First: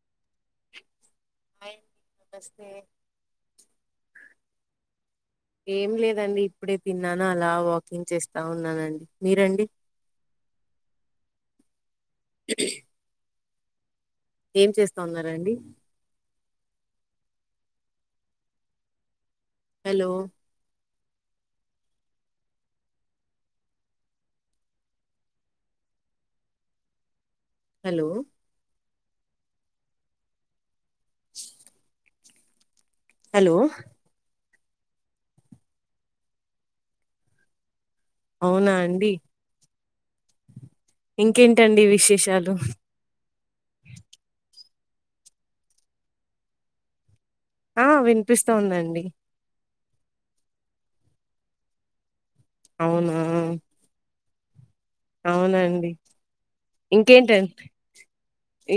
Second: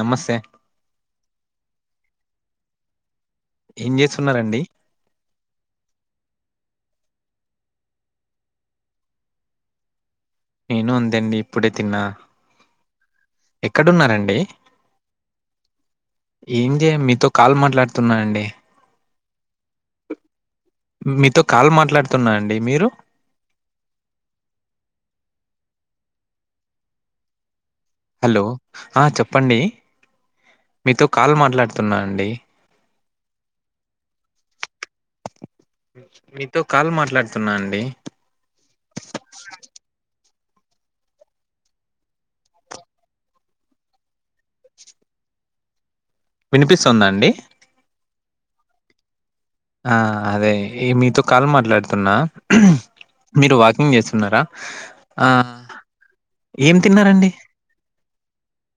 నమస్తే నమస్తే ఏం చేస్తున్నారండి ఏం లేదండి ఇప్పుడే తిన్నాను అలా వాకింగ్ చేస్తా ఉన్నానండి మీరండి నేను అంతే అండి ఇప్పుడే తిన్నా [inaudible] ఎక్కడున్నారండి ఏం చేస్తా ఉన్నారండి ఏం చేయం మీతో కాల్ మాట్లాడుతున్నానండి హలో! మీతో కాల్ మాట్లాడ్తున్న అండి, మీరు? హలో! ఆ చెప్పండి మీతో కాల్ మాట్లాడ్తున్నా అండి. హలో! మీతో కాల్ మాట్లాడ్తున్నా అండి. అవునా అండి ఇంకేంటండి విశేషాలు వినిపిస్తుందండి ఆ విన్పిస్తోందండి. ఆ అదే మీతో ఈ కాల్ మాట్లాడుతున్నా అవునా మీరు వాకింగ్ చేస్తున్నరా అవునండి ఏం తిన్నారండి ఇంకేంటం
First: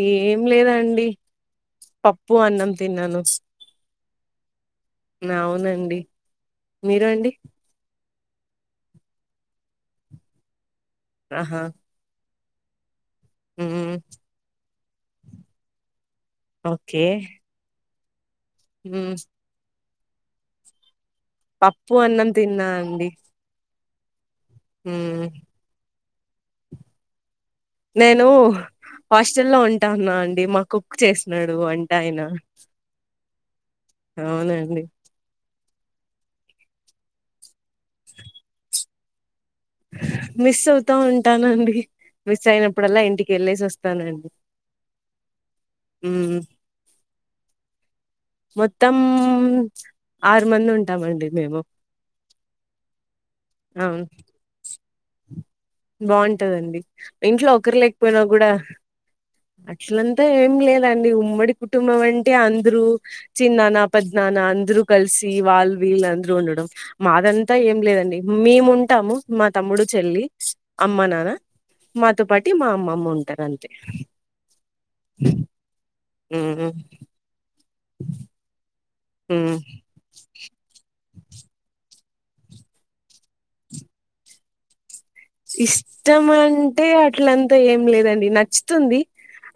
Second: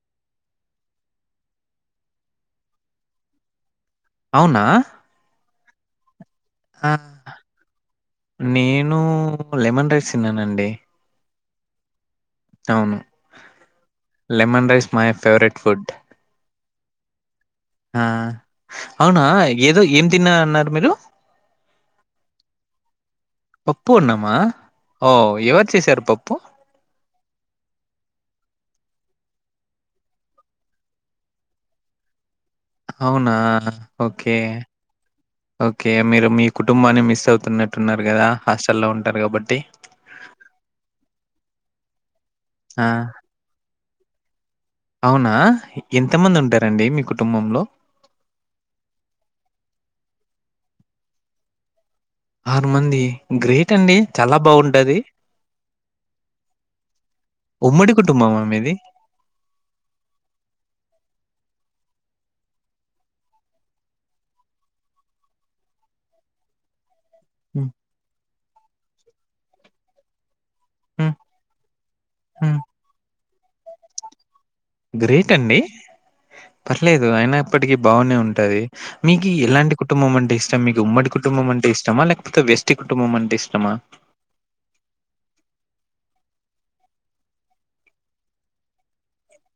ఏం లేదండి పప్పు, అన్నం తిన్నాను. అవునా అవునండి మీరు అండి నేనూ లెమన్ రైస్ తిన్ననండి. అహ అవును lemon rice my favourite food. Okay ఆ ఉమ్, అవునా ఏదో ఏం తిన్నా అన్నారు మీరు? పప్పు, అన్నం తిన్నా అండి. పప్పు అన్నమా ఓ ఉమ్, ఎవర్ చేసారు పప్పు నేను హాస్టల్లో ఉంటాన్నా అండి మా కుక్ చేసినాడు వంట ఆయన అవునా ఓకే అవునండి ఓకే మీరు మీ కుటుంబాన్ని మిస్ అవుతున్నట్టున్నారు గదా హాస్టల్లో ఉంటారు కాబట్టి మిస్ అవుతా ఉంటానండి మిస్ ఆ అయినప్పుడల్లా ఇంటికెళ్ళేస్ వస్ స్తానండి. అవునా ఎంతమంది ఉంటరండి మీ కుటుంబంలో మొత్తం ఆరు మంది ఉంటామండి మేము. ఆరు మంది గ్రేట్ అండి అవును చాలా బాగుంటది. బాగుంటదండి ఇంట్లో ఒకర్ ఉమ్మడి లేకపోయినా కుటుంబమా గుడా మీది అట్లంతా ఏం లేదండి. ఉమ్ ఉమ్మడి కుటుంబం అంటే అందరూ చిన్నాన, పెద్నాన అందరు కల్సి వాల్ వీల్ అం రూ ఉండడం. మాదంతా హ్మ్, ఏం లేదండి మేం ఉంటాము మా తమ్ముడు, చెల్లి. అమ్మ, హ్మ్, నాన్న మాతో పాటి హ్మ్. మా అమ్మమ్మ ఉంటర్ అంతే గ్రేట్ అండి. మ్మ్ పర్లేదు అయిన ఇప్పటికిీ బాగునే ఉంటది. మీకి మ్మ్ ఎలాంటి కుటుంబం అంటే ఇష్టం మీకు ఉమ్మడి కు కుటుంబం అంటే ఇష్టమా లేకపోతే వెస్టి కుటుంబం అంటే ఇష్టమా? ఇష్టంమంటే అట్లంత ఏం లేదండి నచ్చుతుంది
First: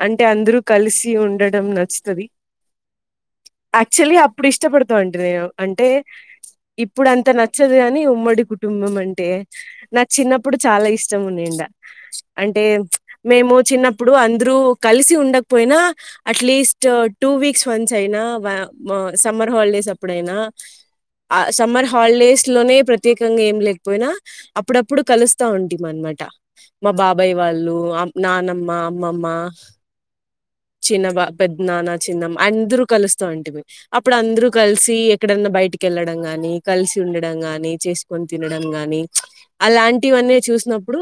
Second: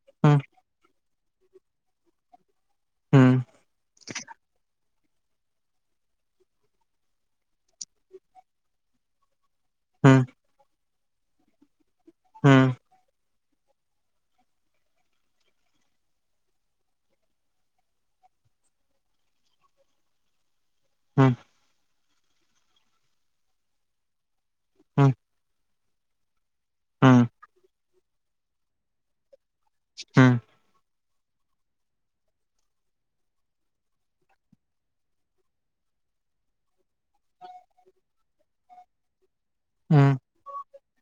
అంటే హ్మ్. అందరూ కల్సి ఉండడం నచ్చుతది. హ్మ్. యాక్చువల్లీ అప్పుడు ఇష్టపడుతా ఉంటి నేను అంటే ఇప్పుడంత నచ్చదు గని ఉమ్మడి కుటుంబం అంటే నా హ్మ్. చిన్నప్ ప్పుడు చాలా ఇష్టం ఉనిండ అంటే హ్మ్. మేము చిన్నప్పుడు అందరూ కల్సి ఉండక్ పోయినా అట్లీస్ట్ టూ వీక్స్ వన్సయినా వా సమ్మర్ హాల్డేస్ అప్పుడైనా హ్మ్. ఆ సమ్మర్ హాల్డేస్లోనే ప్రత్యేకంగా ఏం లేకపోయినా అప్పుడప్పుడు హ్మ్. కలుస్ ఉంటం అనమాట మా హ్మ్. బాబాయ్ వాళ్ళు నానమ్మ అమ్మమ్మ. ఉమ్. చిన్న బా పెద్ద నాన్న చిన్నమ్మ అందరు కలుస్తుంటిమి అప్పుడు అందరు కలిసి ఎక్కడైన్నా బయటికి. వెళ్ళడం కాని కలిసి ఉండడం గాని చేసుకొని తినడం గాని ప్చ్ ఆహ్. హ్మ్. ఇటివన్నీ చూసినప్పుడు.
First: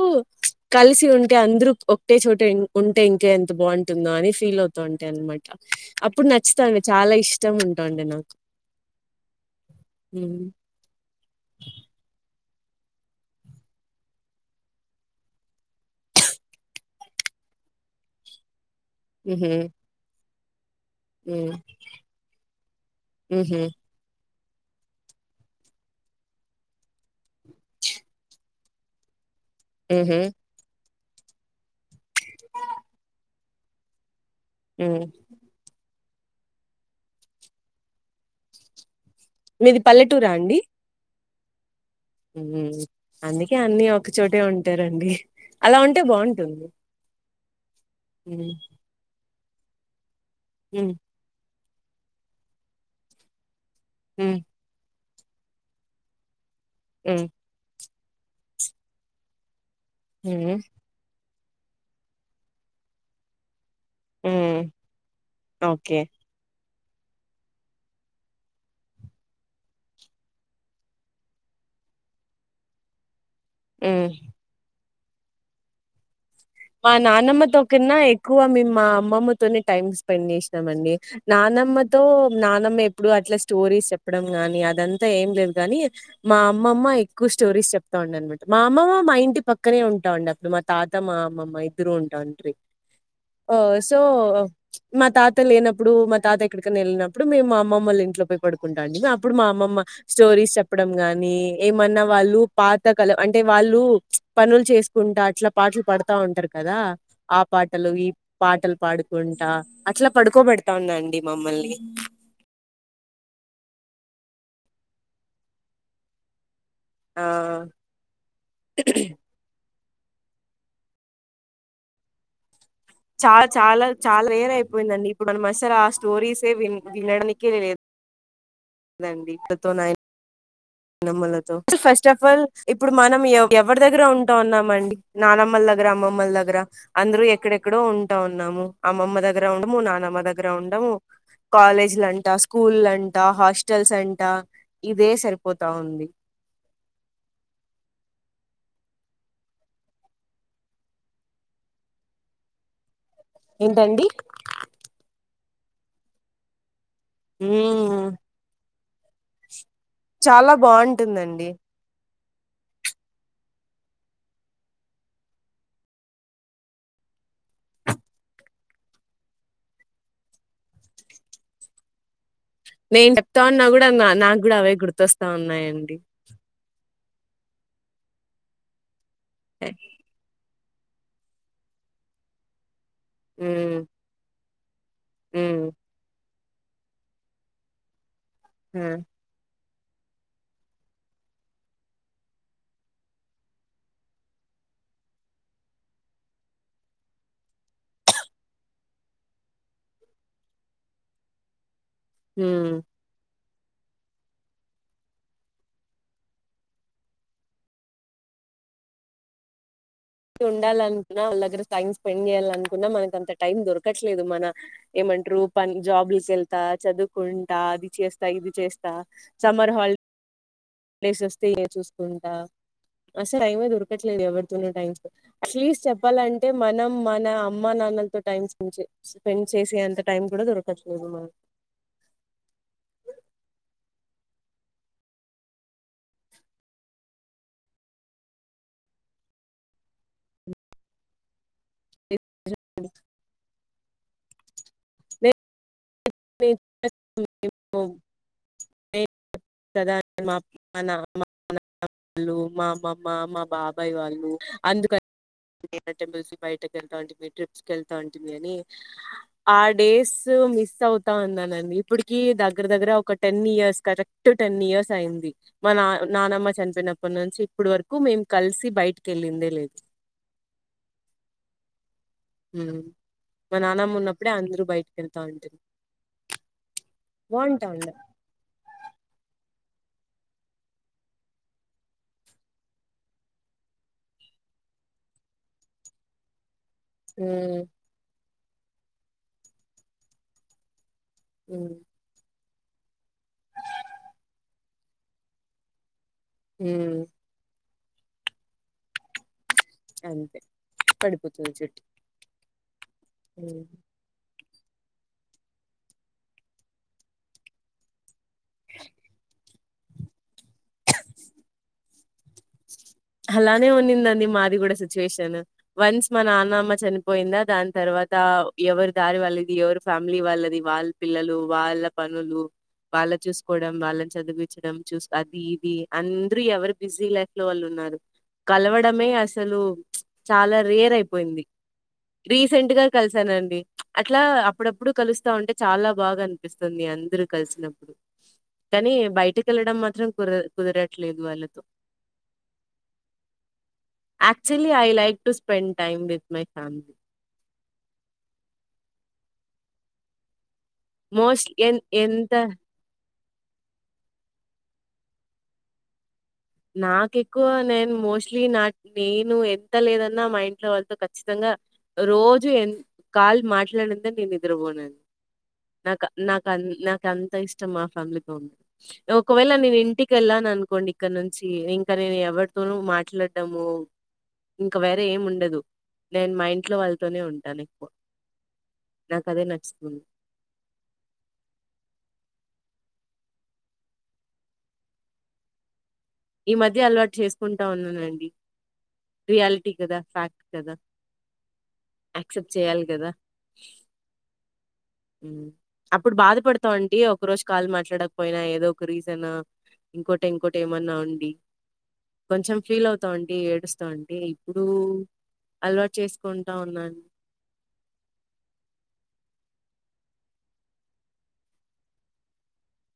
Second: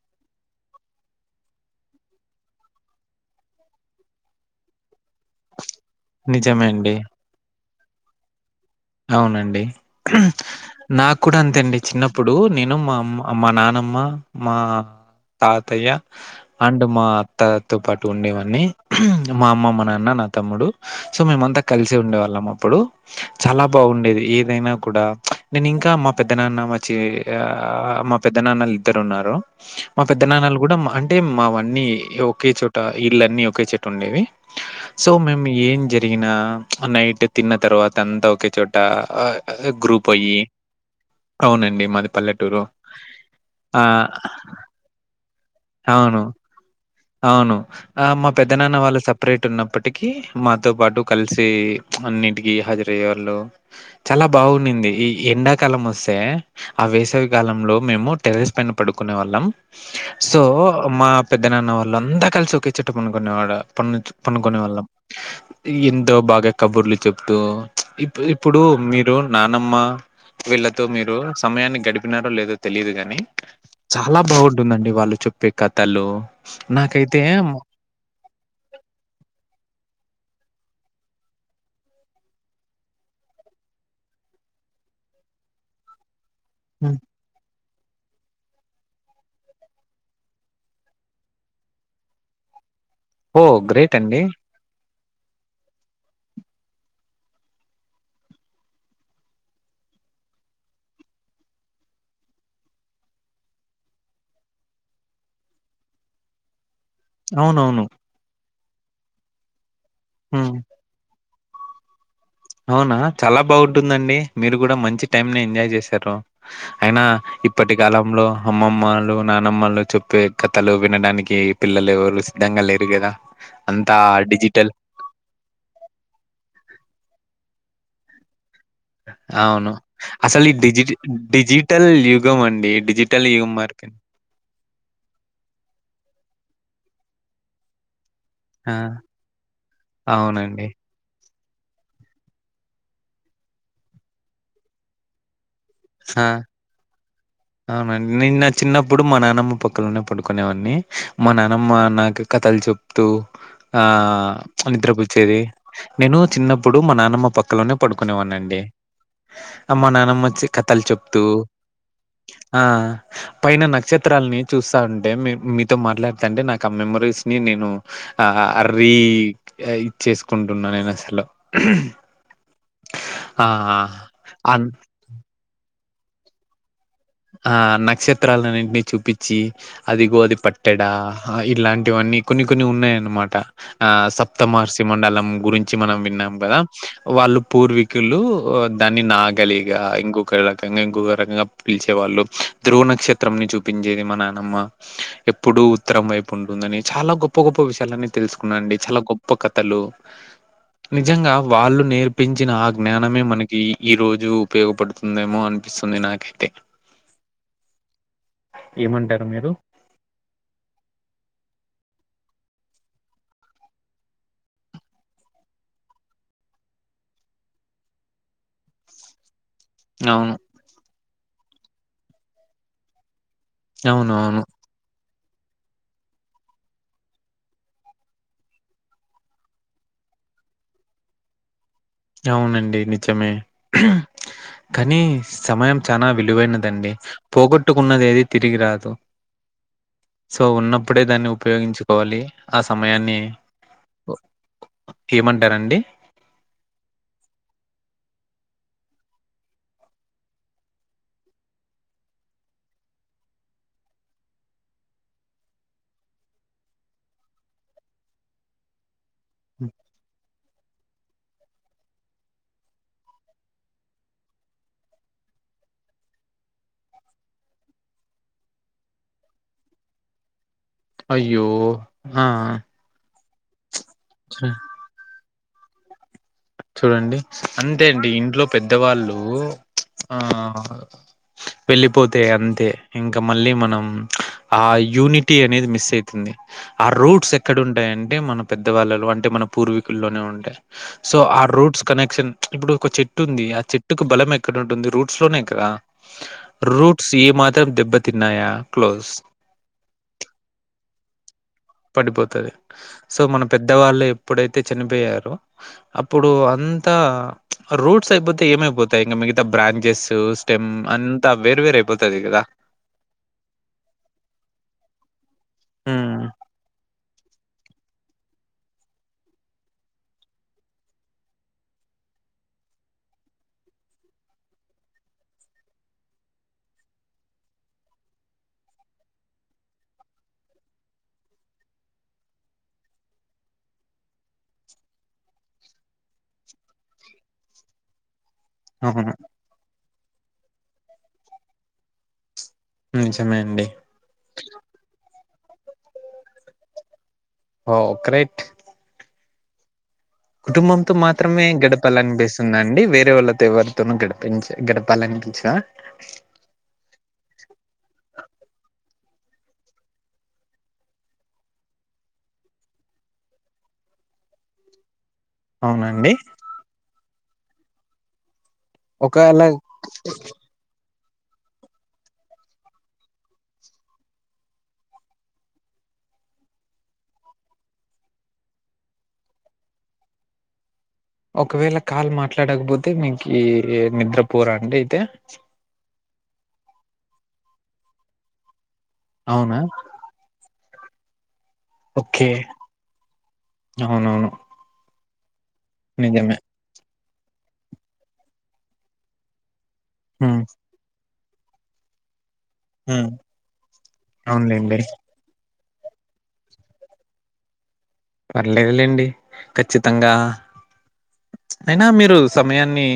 కలిసి ఉంటే అందరు ఒకటే చోట ఉంటే ఇంకే ఎంత బాగుంటుందో అని ఫీల్ అవుతా ఉంటి అనమాట. అప్పుడు నిజమే నచ్చుతుంది అండి. చాలా ఇష్టం ఉంటుంది నాకు. అవునండి హ్మ్. నాకు కూడా అంతే అండి చిన్నప్పుడు నేను. నానమ్మ మా అమ్మ మా నానమ్మ మా. తాతయ్య అండ్ మా అత్తతో పాటు ఉండేవన్నీ. మా హుహు. అమ్మ మా నాన్న నా తమ్ముడు సో హ్మ్. మేమంతా కలిసి ఉండేవాళ్ళం అప్పుడు. హుహు. చాలా బాగుండేది ఈ. ఏదైనా కూడా ప్చ్ నేను ఇంకా మా పెద్దనాన్న మచ్చి ఆహ్ మా పెద్ద నాన్నలు ఇద్దరు ఉన్నారు. మా హుహు. పెద్ద నాన్నలు కూడా అంటే మావన్నీ ఒకే చోట ఇళ్ళన్నీ ఒకే చోట ఉండేవి. హ్మ్. సో మేము ఏం జరిగినా నైట్ తిన్న తర్వాత అంతా ఒకే చోట. ఆహ్ మీది గ్రూప్ అయి అవునండి మా. ఉమ్ అందుకే అన్ని ఒకచోటే ఉంటారండి అలా ఉంటే అవును. బాగుంటుంది. అవును ఆహ్ మా పెద్దనాన్న వాళ్ళు సపరేట్ ఉన్నప్పటికీ మాతో హ్మ్. పాటు కలిసి. అన్నింటికిీ హాజరయ్యే వాళ్ళు చాలా హ్మ్. బాగున్నింది ఈ ఎండాకాలం వస్తే. ఆ హ్మ్. వేసవి కాలంలో మేము టెరెస్ పైన పడుకునే వాళ్ళం సో హ్మ్ మా. పెద్దనాన్న వాళ్ళు అంతా కలిసి ఒకేచోట పడుకునేవాళ్లం. పను పండుకునే హ్మ్ వాళ్ళం ఓకే. ఎంతో బాగా. కబుర్లు చెప్తూ ఫ్చ్ ఇప్పు ఇప్పుడు మీరు నానమ్మ. వీళ్ళతో మీరు సమయాన్ని గడిపినారో లేదో తెలియదు గాని. హ్మ్. చాలా బాగుంటుందండి వాళ్ళు చెప్పే కథలు. మా నాకైతే నానమ్మతోకన్నా ఎక్కువ మేము మా అమ్మమ్మతోనే టైమ్ స్పెండ్ చేసాం. అండి నానమ్మతో నానమ్మమేప్పుడు అట్లా స్టోరీస్ చెప్పడం గాని అదంతా ఏం లేదు కాని మా అమ్మమ్మ ఎక్కువ స్టోరీస్ చెప్. వస్తవుండే అనమాట మా అమ్మమ్మ మా ఇంటి పక్కనే ఉంటుండే అప్పుడు మా తాత మా అమ్మమ్మ ఇద్దరు ఉంటాండ్రి. ఓ ఆహ్ గ్రేట్ సో. అండి మా తాత లేనప్పుడు మా తాత ఎక్కడికైనా వెళ్ళినప్పుడు మేము మా అమ్మమ్మ వాళ్ళ ఇంట్లో పోయి పడుకుంటాండి అప్పుడు మా అమ్మమ్మ. స్టోరీస్ చెప్పడం గాని ఏమన్నా వాళ్ళు పాత కళ అంటే వాళ్ళు ఫ్చ్ పనులు చేస్. కుంటా అట్లా పాటలు పాడుతా ఉంటారు కదా ఆ అవునవును పాటలు ఈ పాటలు పాడుకుంటా. అట్లా హ్మ్. పడుకోబడతా ఉందండి మమ్మల్ని. అవునా చాలా బాగుంటుందండి మీరు కూడా మంచి టైమ్ ని ఎంజాయ్ చేశారు. అయినా ఆ ఇప్పటి కాలంలో అమ్మమ్మలు నానమ్మలు చెప్. ఈ కథలు వినడానికి పిల్లలు ఎవరు సిద్ధంగా లేరు. కదా చాల చాలా అంతా చాలా రేర్ డిజిటల్ అయిపోయిందండి ఇప్పుడు మనం అస్సలు ఆ స్టోరీసే విన్ వినడానికి. కేరేలేదు. ఆహ్ అవును అసలు ఇది. నానమ్మలతో అసలు ఫస్ట్ ఆఫ్ ఆల్ ఇప్పుడు మనం డిజిటల్ ఎవ యుగం ఎవరి మారిపోయింది. దగ్గర ఉంటా ఉన్నాంమండి నానమ్మల. గ్గర అమ్మమ్మల దగ్గర అందరు ఎక్కడెక్కడో ఉన్. టా ఉన్నాము ఆ! అమ్మమ్మ దగ్గర ఉండము నాన్నమ్మ దగ్గర అవునండి. ఉండము. కాలేజ్లాంటా స్కూల్లాంట హాస్టల్స్ అంట ఇదే సరి. ఆహ్ అవునండి నిన్న. చిన్నప్పుడు మా నానమ్మ పక్కలోనే పడుకునేవాన్ని మా నానమ్మ నాకు కథలు చోప్ తు ఆ ఏంటండి ప్చ్ నిద్ర బూచ్చేది నేను చిన్నప్ ప్పుడు మా నానమ్మ పక్కలోనే ఉమ్ పడుకునేవాన్ నన్నండి అమ్మ నానమ్మా చ్చి బాఉంటుందండి ఆ పైన నక్షత్రాల్నీ చూస్స ఉంటే మీ మీతో మాట్లాడతంటే నాక్ ఆ మెమరీస్ ని నేను ఆ ర్రీ ఇద్ చేసుకుంటున్నా నేన్ అస్సలు నేన్ చెప్తా ఉన్నా గూడా నా అ నాగూడా అవే గుర్తొస్తా ఉన్నాయండి ఆ నక్షత్రాలన్ నింటినీ చూపిచ్చి అదిగో అది పట్ ట్టెడ ఆ ఇలాంటివన్నీ కొన్ని కొన్ని ఉన్నాయన్ మాట ఉమ్ ఆ సప్తమర్స్ తిమండలమ్ ఉమ్ గురించి మనం విన్నాం గదా వాళ్ళు పూర్వీకులు ఓ ఆ, దాన్ని నాగలి గ ఇంగోగ్ రకంగా ఇంకోగ్ రకగ పిల్ చి ఇగ వాళ్ళు ధ్రువ్ నక్షేత్రమ్ ని చూపింజేది మా నానమ్మ ఎప్పుడు ఉత్తరం వైపు ఉంటుందని చాలా గొప్ప గొప్ప విషాలన్ని తెల్స్ కున్నండి చాలా గొప్ప కథలు నిజంగా వాళ్ళు నేర్పించిన ఆ ఉమ్ జ్ఞానమే మనకి ఈ ఈ రోజు ఉపయోగపడుతుందేమో అన్ పిస్సుంది నాకేతే ఏమంటరు మీరు టు ఉండాలన్న వాల్ దగ్గర టైం స్పెండ్ జేయ్ లకున్నా మనక్ అంత టైం దొరకట్లేదు మన ఏమ అంట్రు పన్ జాబూల్ కేల్ ళ్తా చదుకుంటా అద్ చేస్తా ఇది చేస్తా సమ్మర్ హాల్ అవును డేసోస్తే ఏ చూసుకుంటా అస్సే టైమే దొరకట్లేదు అవునవును ఎవర్ తోనీ టైమ్ అట్లీస్ట్ చెప్పాలంటే మనం మన అమ్మా నానల్ తో టైమ్ స్పెండ్ చే స్ స్పెండ్ చేసే అంత టైమ్ గూడా దొరకట్లేదు మ ఔనండి నిజమే కనీ సమయం చానా విలువైనదండి పోగొట్టుకున్నది ఏది తిరిగి రాదు సో ఉన్నప్పుడే దాన్ని ఉప్ పోయెంచుకోవాలి ఆ సమయాన్ని ఓ ఏమంటారండి. పెవ్ పోవ్ ఎమ్ కదాన్ మామ్ మన అమ్మ నా ఆ ళ్ళు మా అమ్మమ్మ మా బాబాయివాళ్లు అందుకన్ ఏ నా టెంపుల్సు బైట కెల్ థాంటే ట్రిప్స్ కెల్ థాంటిమ్ అని ఆ డేసు మిస్ ఔత్ తన్నానండి ఇపుడుకీ దగ్గర దగ్గర ఒక ten years correct ten years ఐది మనాన్ నానమ్మ చన్ పేయ్ నప్పన్ నుంచి ఇప్పడు వరుకు మేమ్ కల్సి బైట్ కేళ్ళిందే లెద్ అయ్యో ఆ ఉమ్ మా నాన్నమ్మ ఉన్నప్పుడే చు అందరు బైట్ కేల్థాంటే చూడండి ఉండే అంతెండి ఇంట్లో పెద్దవాళ్ళు ప్చ్ ఆ ఆ ఆ వెళ్ళిపోతె అంతే ఇంకా మళ్ళీ మనమ్ హ్ ఆ యూనిటీ అనేది మిస్ ఐతుంది. ఆ రూట్స్ హ్మ్. ఎక్కడుంటాయంటే మన పెద్దవాళ్ళలో అంటే మన పూర్వీకుల్లోనే ఉంటాయ్ సో ఆ హ్మ్. రూట్స్ కనెక్షన్ ప్చ్ ఇప్పుడు ఒక్ చెట్టుంది ఆ చెట్టుకు బలమేక్కడుంటుంది రూట్స్ లోనేకదా హ్మ్. రూట్స్ ఈ మాత్రం దెబ్బతిన్నాయా క్లోజ్. అంతే పడిపోతుంది పడిపోతది హ్ సో మన చెట్టు పెద్ద వాళ్ళే. ప్పుడైతే చనిపోయారో అప్పుడు అంతా ప్చ్ ఆ రూట్ స్ ఐబోతే ఏమైపోతాయి ఇంగ మిగతా బ్రాంజెస్సు స్టెమ్ అంతా వేరు వేరు ఐపోతది గదా. అలానే ఉన్నిందండి మాది గూడా సిచ్యువేషన్. వన్స్ మా హ్మ్ నాన్నామా చ చనిపోయిందా దాని తర్వాత ఎవరి దారి వాళ్ళది ఎవరి ఫ్యామిలీ వాళ్ళది వాళ్ళ పిల్లలు వాళ్ళ అ పనులు వాళ్ళ చూసుకోవడం వాళ్ళని చదివించడం చూస్ అది ఇది అందరూ ఎవరు బిజీ లైఫ్ లో వాళ్ళు ఉన్నారు కలవడమే అసలు ప్చ్ చాలా రేర్ అయిపోయింది రీసెంట్ గా కలిసానండి ప్చ్ అట్లా అప్పుడప్పుడు కలుస్తా ఉంటే చాలా బాగా అనిపిస్తుంది అందరు కలిసినప్పుడు కానీ అవును బయటికి వెళ్ళడం మాత్రం కుర కుదరట్లేదు వాళ్ళతో నిజమే అండి actually I like to spend time with my family oh great కుటుంబంతో మాత్రమే మోస్ట్‌లీ ఎన్ ఎంత గడపాలనిపిస్తుందండి వేరే వాళ్ళతో ఎవరితోను గడిపించ గడప పళనించ నాకెక్కువ నేను మోస్ట్లీ నా నేను ఎంత లేదన్నా మా ఇంట్లో వాళ్ళతో ఖచ్చితంగా రోజు ఎ కాల్ మాట్లాడిందే నేను నిద్రపోనండీ నాక్ అవునండి నాకు నాకు అంత ఇష్టం మా ఫ్యామిలీతో ఉండ ఒకవేళ ఒకవెళ నేను ఇంటికెళ్లనుకోండి ఇక్కడనుం చి ఇంకా నేను ఎవరితోనూ మాట్లాడాము ఇంక వేరే ఏం ఉండదు నేను మా ఇంట్లో వాళ్ళతోనే ఉంటాను ఎక్కువ నాకదే నచ్చుతది ఒకవేళ కాల్ మాట్లాడకపోతే మీకి నిద్రపోరాండి అయితే [unintelligible] ఈ మధ్య అలవాటు చేసుకుంటా ఉన్ననండి అవునా రియాలిటీ కదా ఫ్యాక్ట్ కదా ఓకే యాక్సెప్ట్ చేయాలి కదా అవునవును అప్పుడు నిజమే బాధపడతమండి ఒక రోజు కాల్ మాట్లాడకపోయినా ఏదో ఒక రీజన్ ఇంకోటి హ్మ్ ఇంకోటి ఏమన్నా ఉండి కొంచెం ఫీల్ హ్మ్ అవుతామండి ఏడుస్తమండి ఇప్పుడు అవునులేండి అలవాటు చేసుకుంటా ఉన్నను పర్లేదులేండి ఖచ్చితంగా అయినా మీరు సమయాన్ని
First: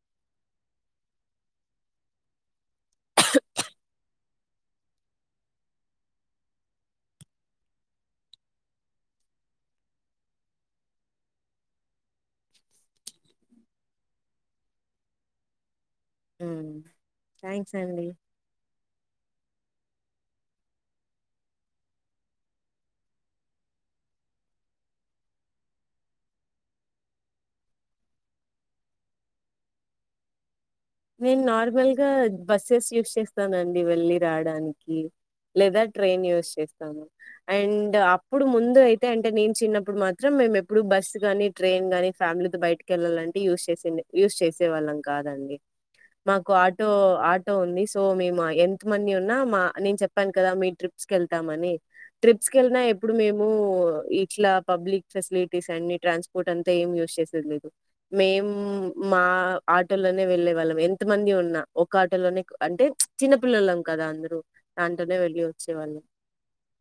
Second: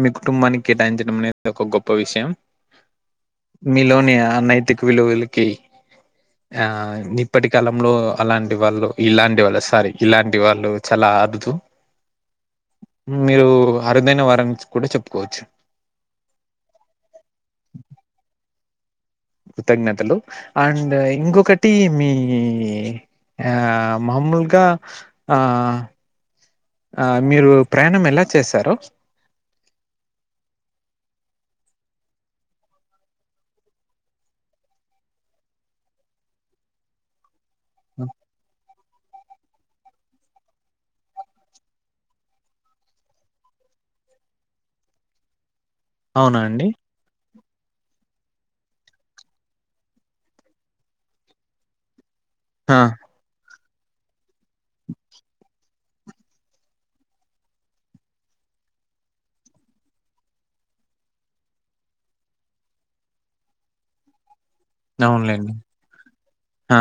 మీ కుటుంబానికి కేటాయించడం అనేది ఒక గొప్ప విషయం మీలోని ఆ నైతిక విలువలకి ఆ ఇప్పటి కాలంలో అలాంటి వాళ్ళ ఇలాంటి వాళ్ళు సారీ ఇలాంటి వాళ్ళు చాలా ఆరుదు మీరు అరుదైన వారని కూడా చెప్పుకోవచ్చు థ్యాంక్స్ అండి కృతజ్ఞతలు అండ్ ఇంకొకటి మీ ఆ మామూలుగా ఆ ఆ మీరు ప్రయాణం ఎలా చేసరు నేను నార్మల్గా బస్సెస్ యూస్ చేస్తానండి వెళ్ళి రావడానికి లేదా ట్రైన్ యూస్ చేస్తాను అండ్ అప్పుడు ముందు అయితే అయితే అంటే నేను చిన్నప్పుడు మాత్రం మేము ఎప్పుడు బస్సు గాని ట్రైన్ గానీ ఫ్యామిలీతో బయటికి వెళ్లంటే యూజ్ చేసింది యూస్ చేసేవాళ్ళం కాదండి అవునా మాకు అండి ఆటో ఆ ఉంది సో మేము ఎంత మంది ఉన్నా మా నేను చెప్పాను కదా మీ ట్రిప్స్ కి వెళ్తామని ట్రిప్స్ కి ఆ వెళ్ళిన ఎప్పుడు మేము ఇట్లా పబ్లిక్ ఫెసిలిటీస్ అ ట్రాన్స్పోర్ట్ అంతా ఏం యూజ చేసేది లేదు మేము మా ఆటల్లోనే వెళ్ళే వలం ఎంత మంది ఉన్నా ఒక ఆటలోనే అంటే చిన్నపిల్లలం కదా దాంటలోనే వెళ్ళి అవునులేండి వచ్చేవాళ్ళు ఆ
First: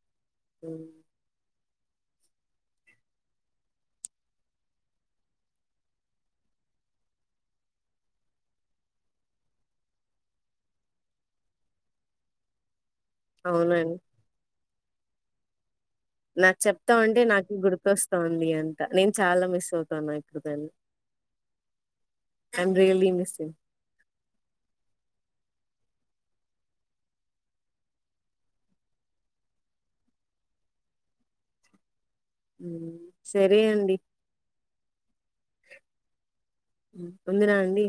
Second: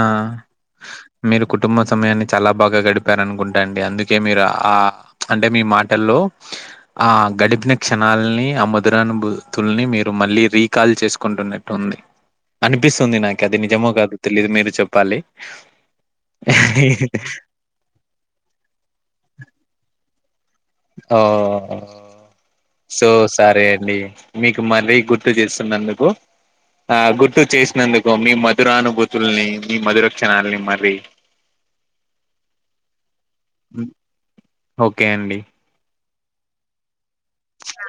మీరు కు కుటుంబ సమయాన్ని చాలా బాగా గడిపార అనుకుంటాండి అందుకే మీరు ఆ అంటే మీ మాటల్లో ఆ గడిపిన క్షణాలని ఆ ముదురానుభూతుల్ని మీరు మళ్ళీ రీకాల్ చేసుకుంటున్నట్టు టుందీ అనిపిస్తుంది నాకు అది నిజమో అవునండి. కాదు తెలిదు మీరు చెప్పాలి నాకు చెప్తామంటే నాకు గుర్తొస్తుంది అంత నేను చాలా మిస్ అవుతాను ఇప్పుడు దాన్ని. Oh I am so really missing. సరే అండి మీకు మళ్ళీ గుర్తు చేస్త నందుకు ఆ గుర్తు చేసినందుకో మీ మధురానుభూతుల్ని మీ మధుర కషణాలని మరి ఉ ఓకే అండి పందిరా అండి